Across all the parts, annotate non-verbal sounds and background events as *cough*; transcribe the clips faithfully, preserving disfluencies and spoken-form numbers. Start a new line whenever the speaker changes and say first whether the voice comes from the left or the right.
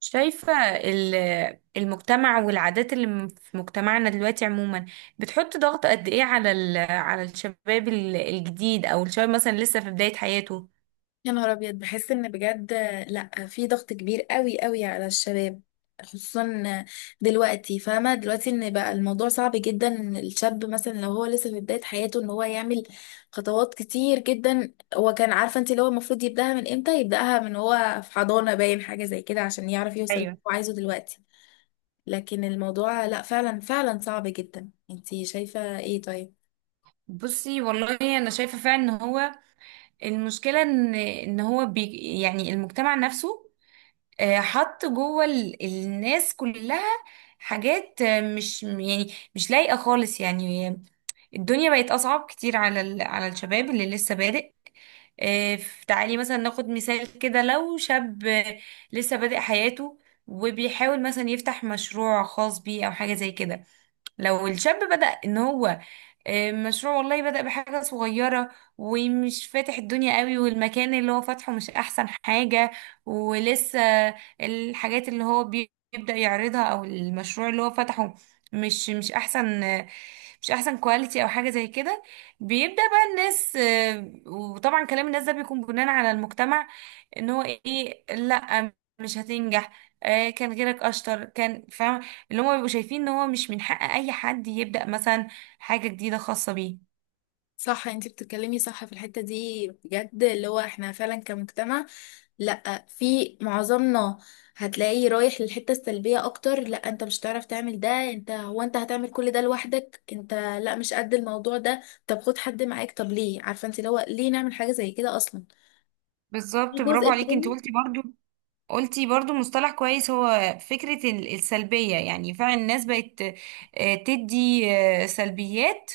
right: شايفة ال- المجتمع والعادات اللي م- في مجتمعنا دلوقتي عموما، بتحط ضغط قد ايه على ال- على الشباب ال- الجديد، او الشباب مثلا لسه في بداية حياته.
left: يا نهار ابيض، بحس ان بجد. لا، في ضغط كبير قوي قوي على الشباب، خصوصا دلوقتي. فاهمه دلوقتي ان بقى الموضوع صعب جدا، ان الشاب مثلا لو هو لسه في بدايه حياته ان هو يعمل خطوات كتير جدا. هو كان عارفه انت، اللي هو المفروض يبداها من امتى، يبداها من هو في حضانه، باين حاجه زي كده، عشان يعرف يوصل اللي
right: ايوه.
left: هو عايزه دلوقتي. لكن الموضوع لا، فعلا فعلا صعب جدا. انت شايفه ايه؟ طيب
right: بصي والله انا شايفه فعلا ان هو المشكله ان ان هو بي يعني المجتمع نفسه، آه، حط جوه ال- الناس كلها حاجات آه، مش يعني مش لايقه خالص يعني. الدنيا بقت اصعب كتير على ال- على الشباب اللي لسه بادئ، آه، ف- تعالي مثلا ناخد مثال كده. لو شاب آه، لسه بادئ حياته وبيحاول مثلا يفتح مشروع خاص بيه او حاجة زي كده، لو الشاب بدأ ان هو آه، مشروع، والله بدأ بحاجة صغيرة ومش فاتح الدنيا قوي، والمكان اللي هو فاتحه مش احسن حاجة، ولسه الحاجات اللي هو بي- بيبدأ يعرضها او المشروع اللي هو فتحه مش مش احسن آه، مش احسن كواليتي او حاجة زي كده، بيبدأ بقى الناس آه، وطبعا كلام الناس ده بيكون بناء على المجتمع، ان هو ايه، لا مش هتنجح، آه، كان غيرك اشطر، كان فاهم، اللي هم بيبقوا شايفين ان هو مش من حق اي حد يبدأ مثلا حاجة جديدة خاصة بيه.
left: صح، انت بتتكلمي صح في الحتة دي بجد. اللي هو احنا فعلا كمجتمع، لا، في معظمنا هتلاقيه رايح للحتة السلبية اكتر. لا انت مش هتعرف تعمل ده، انت هو انت هتعمل كل ده لوحدك انت، لا، مش قد الموضوع ده، طب خد حد معاك، طب ليه؟ عارفة انت، اللي هو ليه نعمل حاجة زي كده اصلا؟ في
right: بالظبط، برافو
left: جزء
right: عليكي، انت
left: تاني.
right: قلتي برضو قلتي برضو مصطلح كويس، هو فكرة ال- السلبية. يعني فعلا الناس بقت آه، تدي آه، سلبيات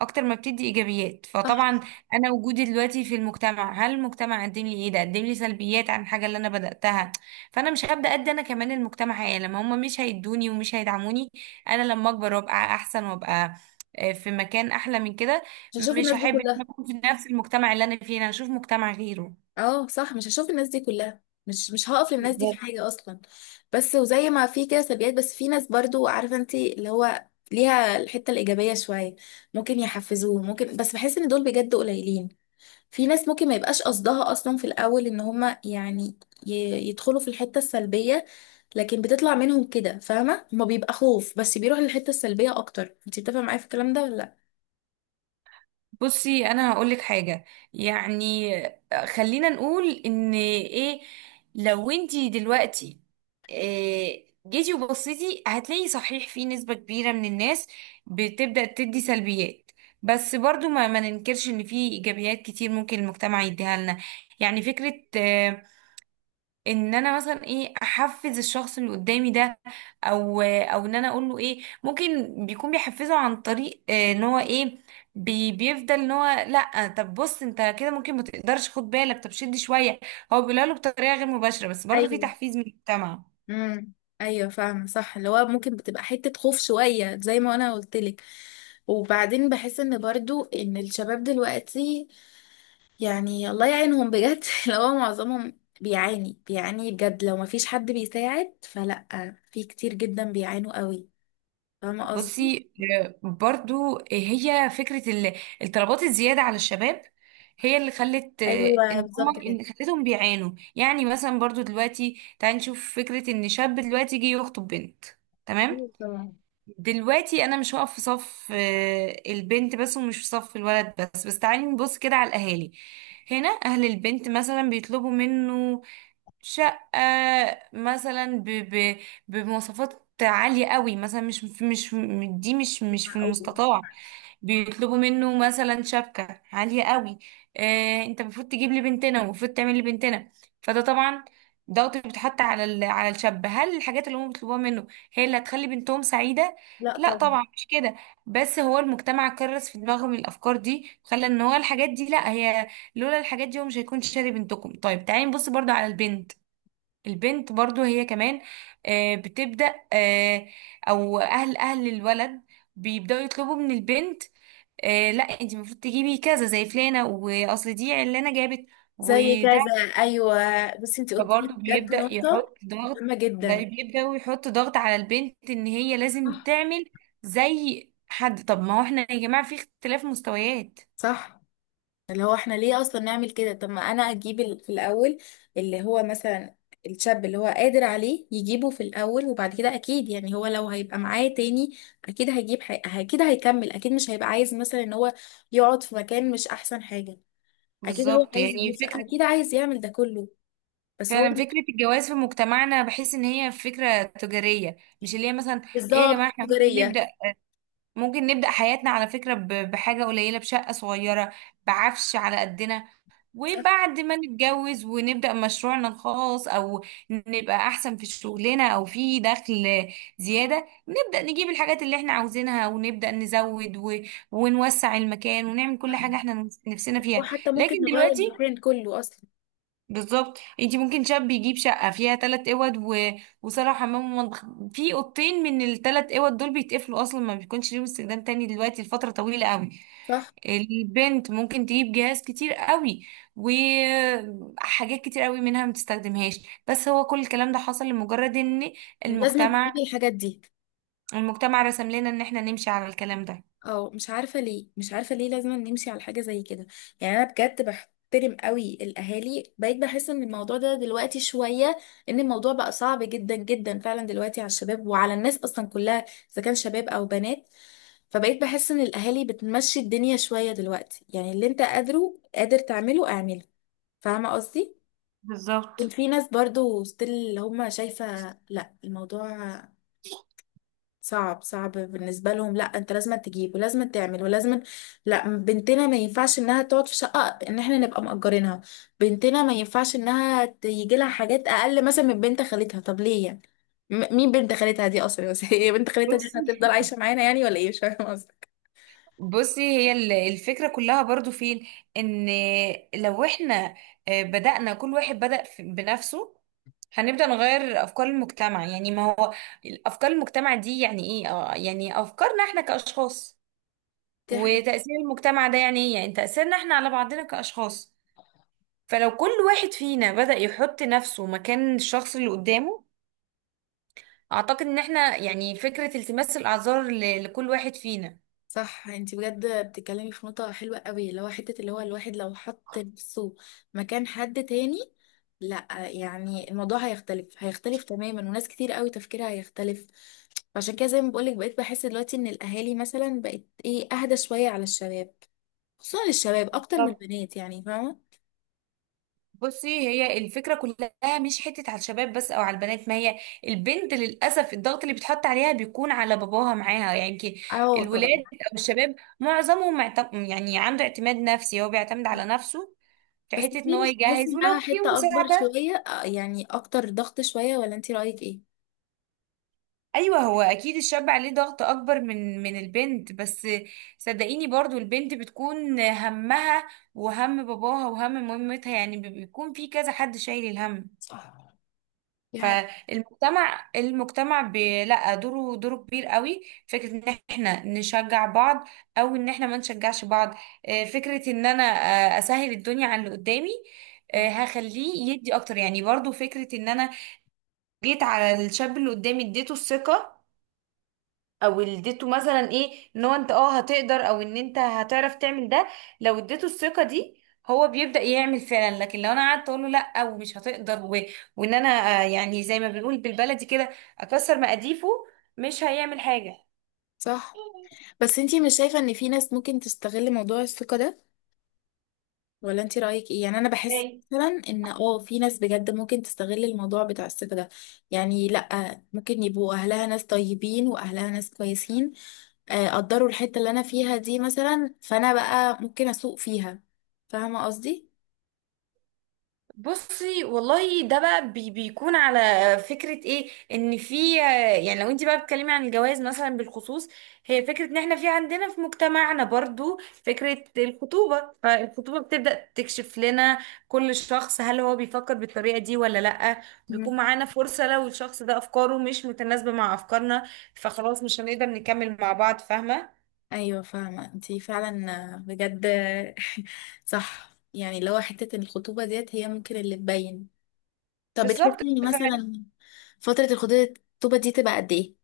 right: أكتر ما بتدي إيجابيات، فطبعا
left: صح،
right: أنا وجودي دلوقتي في المجتمع، هل المجتمع قدم لي إيه؟ ده قدم لي سلبيات عن الحاجة اللي أنا بدأتها، فأنا مش هبدأ أدي أنا كمان المجتمع حاجة لما هم مش هيدوني ومش هيدعموني. أنا لما أكبر وأبقى أحسن وأبقى آه، في مكان أحلى من كده،
left: مش هشوف
right: مش
left: الناس دي
right: هحب إن أنا
left: كلها.
right: أكون في نفس المجتمع اللي أنا فيه، أنا هشوف مجتمع غيره.
left: اه صح، مش هشوف الناس دي كلها، مش مش هقف للناس دي في حاجة اصلا. بس وزي ما في كده سلبيات، بس في ناس برضو عارفة، انت اللي هو ليها الحتة الإيجابية شوية، ممكن يحفزوه ممكن، بس بحس ان دول بجد قليلين. في ناس ممكن ما يبقاش قصدها اصلا في الأول ان هما يعني ي- يدخلوا في الحتة السلبية، لكن بتطلع منهم كده، فاهمة؟ ما بيبقى خوف، بس بيروح للحتة السلبية اكتر. انت بتفهم معايا في الكلام ده ولا لا؟
right: بصي، انا هقول لك حاجه. يعني خلينا نقول ان ايه، لو انتي دلوقتي إيه جيتي وبصيتي، هتلاقي صحيح في نسبه كبيره من الناس بتبدا تدي سلبيات، بس برضو ما, ما ننكرش ان في ايجابيات كتير ممكن المجتمع يديها لنا. يعني فكره، آه، ان انا مثلا ايه احفز الشخص اللي قدامي ده، او او ان انا اقول له ايه ممكن بيكون بيحفزه عن طريق آه، ان هو ايه، بي بيفضل ان هو لا، طب بص انت كده ممكن ما تقدرش، خد بالك، طب شد شويه، هو بيقولها له بطريقه غير مباشره، بس برضه في
left: ايوه.
right: تحفيز من المجتمع.
left: امم. ايوه فاهمه صح، اللي هو ممكن بتبقى حته خوف شويه زي ما انا قلت لك. وبعدين بحس ان برضو ان الشباب دلوقتي، يعني الله يعينهم بجد *laughs* اللي هو معظمهم بيعاني بيعاني بجد، لو ما فيش حد بيساعد فلا. في كتير جدا بيعانوا قوي. فاهمه قصدي؟
right: بصي، آه، برضو آه، هي فكرة ال- الطلبات الزيادة على الشباب، هي اللي خلت آه، ان
left: ايوه
right: هم
left: بالظبط كده.
right: إن خلتهم بيعانوا. يعني مثلا برضو دلوقتي تعالي نشوف فكرة ان شاب دلوقتي يجي يخطب بنت. تمام،
left: ايوه طبعا.
right: دلوقتي انا مش هقف في صف آه، البنت بس ومش في صف الولد بس بس تعالي نبص كده على الاهالي. هنا اهل البنت مثلا بيطلبوا منه شقة، مثلا ب ب بمواصفات عالية قوي، مثلا مش مش دي مش مش في
left: أو-
right: المستطاع، بيطلبوا منه مثلا شبكة عالية قوي، آه، انت المفروض تجيب لي بنتنا ومفروض تعمل لي بنتنا. فده طبعا ضغط بيتحط على ال- على الشاب. هل الحاجات اللي هم بيطلبوها منه هي اللي هتخلي بنتهم سعيدة؟
left: لا
right: لا
left: طبعا.
right: طبعا مش كده، بس هو المجتمع كرس في دماغهم الافكار دي، خلى ان هو الحاجات دي، لا هي، لولا الحاجات دي هو مش هيكون شاري بنتكم. طيب تعالي نبص برضو على البنت. البنت برضو هي كمان آه، بتبدأ، آه، او اهل اهل الولد بيبدأوا يطلبوا من البنت، آه، لا انت المفروض تجيبي كذا زي فلانة، واصل دي علانة جابت،
left: زي
right: وده
left: كذا. ايوه. بس انت قلت لي
right: برضو
left: بجد
right: بيبدأ
left: نقطه
right: يحط ضغط،
left: مهمه
right: بقى
left: جدا.
right: بيبدأ يحط ضغط على البنت ان هي لازم
left: صح.
right: تعمل زي حد. طب ما هو احنا يا جماعة في اختلاف مستويات.
left: صح، اللي هو احنا ليه اصلا نعمل كده؟ طب ما انا اجيب ال- في الاول اللي هو مثلا الشاب اللي هو قادر عليه، يجيبه في الاول وبعد كده اكيد، يعني هو لو هيبقى معاه تاني اكيد هيجيب حي... اكيد هيكمل، اكيد مش هيبقى عايز مثلا ان هو يقعد في مكان مش احسن حاجة. اكيد هو
right: بالظبط.
left: عايز
right: يعني
left: يجيب شقة،
right: فكرة
left: اكيد عايز يعمل ده كله. بس هو
right: فعلا فكرة الجواز في مجتمعنا بحس ان هي فكرة تجارية، مش اللي هي مثلا، ايه يا
left: بالظبط
right: جماعة، احنا ممكن
left: تجارية.
right: نبدأ ممكن نبدأ حياتنا على فكرة ب- بحاجة قليلة، بشقة صغيرة، بعفش على قدنا،
left: صح.
right: وبعد ما نتجوز ونبدأ مشروعنا الخاص، أو نبقى أحسن في شغلنا أو في دخل زيادة، نبدأ نجيب الحاجات اللي احنا عاوزينها، ونبدأ نزود و... ونوسع المكان، ونعمل كل حاجة
left: صح.
right: احنا نفس- نفسنا
left: هو
right: فيها.
left: حتى ممكن
right: لكن
left: نغير
right: دلوقتي،
left: المكان كله اصلا.
right: بالظبط، انتي ممكن شاب يجيب شقة فيها تلات اوض و... وصالة وحمام ومطبخ، في اوضتين من التلات اوض دول بيتقفلوا اصلا، ما بيكونش ليهم استخدام تاني دلوقتي لفترة طويلة قوي.
left: صح،
right: البنت ممكن تجيب جهاز كتير قوي، وحاجات كتير قوي منها ما تستخدمهاش، بس هو كل الكلام ده حصل لمجرد ان
left: لازم
right: المجتمع
left: تجيب الحاجات دي.
right: المجتمع رسم لنا ان احنا نمشي على الكلام ده.
left: اه مش عارفة ليه، مش عارفة ليه لازم نمشي على حاجة زي كده. يعني انا بجد بحترم قوي الاهالي، بقيت بحس ان الموضوع ده دلوقتي شوية، ان الموضوع بقى صعب جدا جدا فعلا دلوقتي على الشباب وعلى الناس اصلا كلها، اذا كان شباب او بنات. فبقيت بحس ان الاهالي بتمشي الدنيا شوية دلوقتي، يعني اللي انت قادره قادر تعمله اعمله. فاهمة قصدي؟ كان
right: بالظبط.
left: في ناس برضو ستيل اللي هم شايفة، لا الموضوع صعب. صعب بالنسبة لهم، لا انت لازم تجيب ولازم تعمل ولازم، لا بنتنا ما ينفعش انها تقعد في شقة ان احنا نبقى مأجرينها، بنتنا ما ينفعش انها تيجي لها حاجات اقل مثلا من بنت خالتها. طب ليه يعني؟ م- مين بنت خالتها دي اصلا؟ *laughs* بس هي بنت خالتها دي
right: بصي
left: هتفضل عايشة معانا يعني ولا ايه؟ مش فاهمة
right: بصي هي ال- الفكرة كلها برضو فين، ان لو احنا آه، بدأنا، كل واحد بدأ في- بنفسه، هنبدأ نغير أفكار المجتمع. يعني ما هو أفكار المجتمع دي يعني إيه؟ آه، يعني أفكارنا إحنا كأشخاص.
left: قصدك.
right: وتأثير المجتمع ده يعني إيه؟ يعني تأثيرنا إحنا على بعضنا كأشخاص. فلو كل واحد فينا بدأ يحط نفسه مكان الشخص اللي قدامه، أعتقد إن إحنا يعني فكرة التماس الأعذار ل- لكل واحد فينا.
left: صح، انت بجد بتتكلمي في نقطة حلوة قوي، اللي هو حتة اللي هو الواحد لو حط نفسه مكان حد تاني، لا يعني الموضوع هيختلف، هيختلف تماما، وناس كتير قوي تفكيرها هيختلف. فعشان كده، زي ما بقولك، بقيت بحس دلوقتي ان الاهالي مثلا بقت، ايه، اهدى شوية على الشباب، خصوصا للشباب اكتر من البنات، يعني فاهمة.
right: بصي، هي الفكرة كلها مش حتة على الشباب بس أو على البنات، ما هي البنت للأسف الضغط اللي بيتحط عليها بيكون على باباها معاها يعني كي-
left: اه
right: الولاد
left: طبعا.
right: أو الشباب معظمهم معت- يعني عنده اعتماد نفسي، هو بيعتمد على نفسه في
left: بس
right: حتة إن
left: دي
right: هو
left: مش تحس
right: يجهز ولو
left: انها
right: في
left: حتة اكبر
right: مساعدة.
left: شوية، اه يعني اكتر ضغط شوية، ولا انت رأيك ايه؟
right: أيوه، هو أكيد الشاب عليه ضغط أكبر من من البنت، بس صدقيني برضو البنت بتكون همها وهم باباها وهم مامتها، يعني بيكون في كذا حد شايل الهم.
left: صح. دي حاجة.
right: فالمجتمع المجتمع بي- لا، دوره دوره كبير قوي. فكرة ان احنا نشجع بعض او ان احنا ما نشجعش بعض، آه، فكرة ان انا آه، اسهل الدنيا على اللي قدامي، آه، هخليه يدي اكتر. يعني برضو فكرة ان انا جيت على الشاب اللي قدامي اديته الثقة، او اديته مثلا ايه ان هو انت اه هتقدر، او ان انت هتعرف تعمل ده. لو اديته الثقه دي هو بيبدا يعمل فعلا، لكن لو انا قعدت اقول له لا ومش هتقدر و... وان انا آه، يعني زي ما بنقول بالبلدي كده، اكسر مقاديفه، مش هيعمل حاجه.
left: صح. بس انتي مش شايفة ان في ناس ممكن تستغل موضوع الثقة ده؟ ولا انتي رأيك ايه؟ يعني انا بحس مثلا ان اه في ناس بجد ممكن تستغل الموضوع بتاع الثقة ده، يعني لا، ممكن يبقوا اهلها ناس طيبين واهلها ناس كويسين، آه، قدروا الحتة اللي انا فيها دي مثلا، فانا بقى ممكن اسوق فيها. فاهمة قصدي؟
right: بصي والله، ده بقى بي بيكون على فكرة ايه ان في، يعني لو انت بقى بتتكلمي عن الجواز مثلا بالخصوص، هي فكرة ان احنا في عندنا في مجتمعنا برضو فكرة الخطوبة، فالخطوبة بتبدأ تكشف لنا كل شخص هل هو بيفكر بالطريقة دي ولا لأ. بيكون
left: مم.
right: معانا فرصة لو الشخص ده افكاره مش متناسبة مع افكارنا، فخلاص مش هنقدر نكمل مع بعض، فاهمة؟
left: ايوه فاهمة انتي فعلا آه، بجد *laughs* صح، يعني لو حتة الخطوبة ديت هي ممكن اللي تبين. طب
right: بالظبط.
left: بتحسي مثلا فترة الخطوبة، الخطوبة دي تبقى قد ايه؟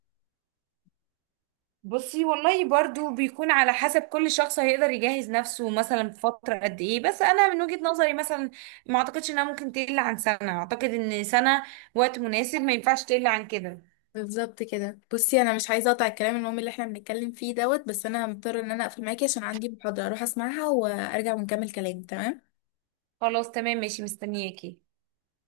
right: بصي والله برضو بيكون على حسب كل شخص هيقدر يجهز نفسه مثلا في فترة قد ايه، بس انا من وجهة نظري مثلا ما اعتقدش انها ممكن تقل عن سنة، اعتقد ان سنة وقت مناسب، ما ينفعش تقل عن كده.
left: بالظبط كده. بصي، انا مش عايزه اقطع الكلام المهم اللي احنا بنتكلم فيه دوت، بس انا مضطره ان انا اقفل معاكي عشان عندي محاضره اروح اسمعها وارجع ونكمل كلام، تمام؟
right: خلاص، تمام، ماشي، مستنياكي.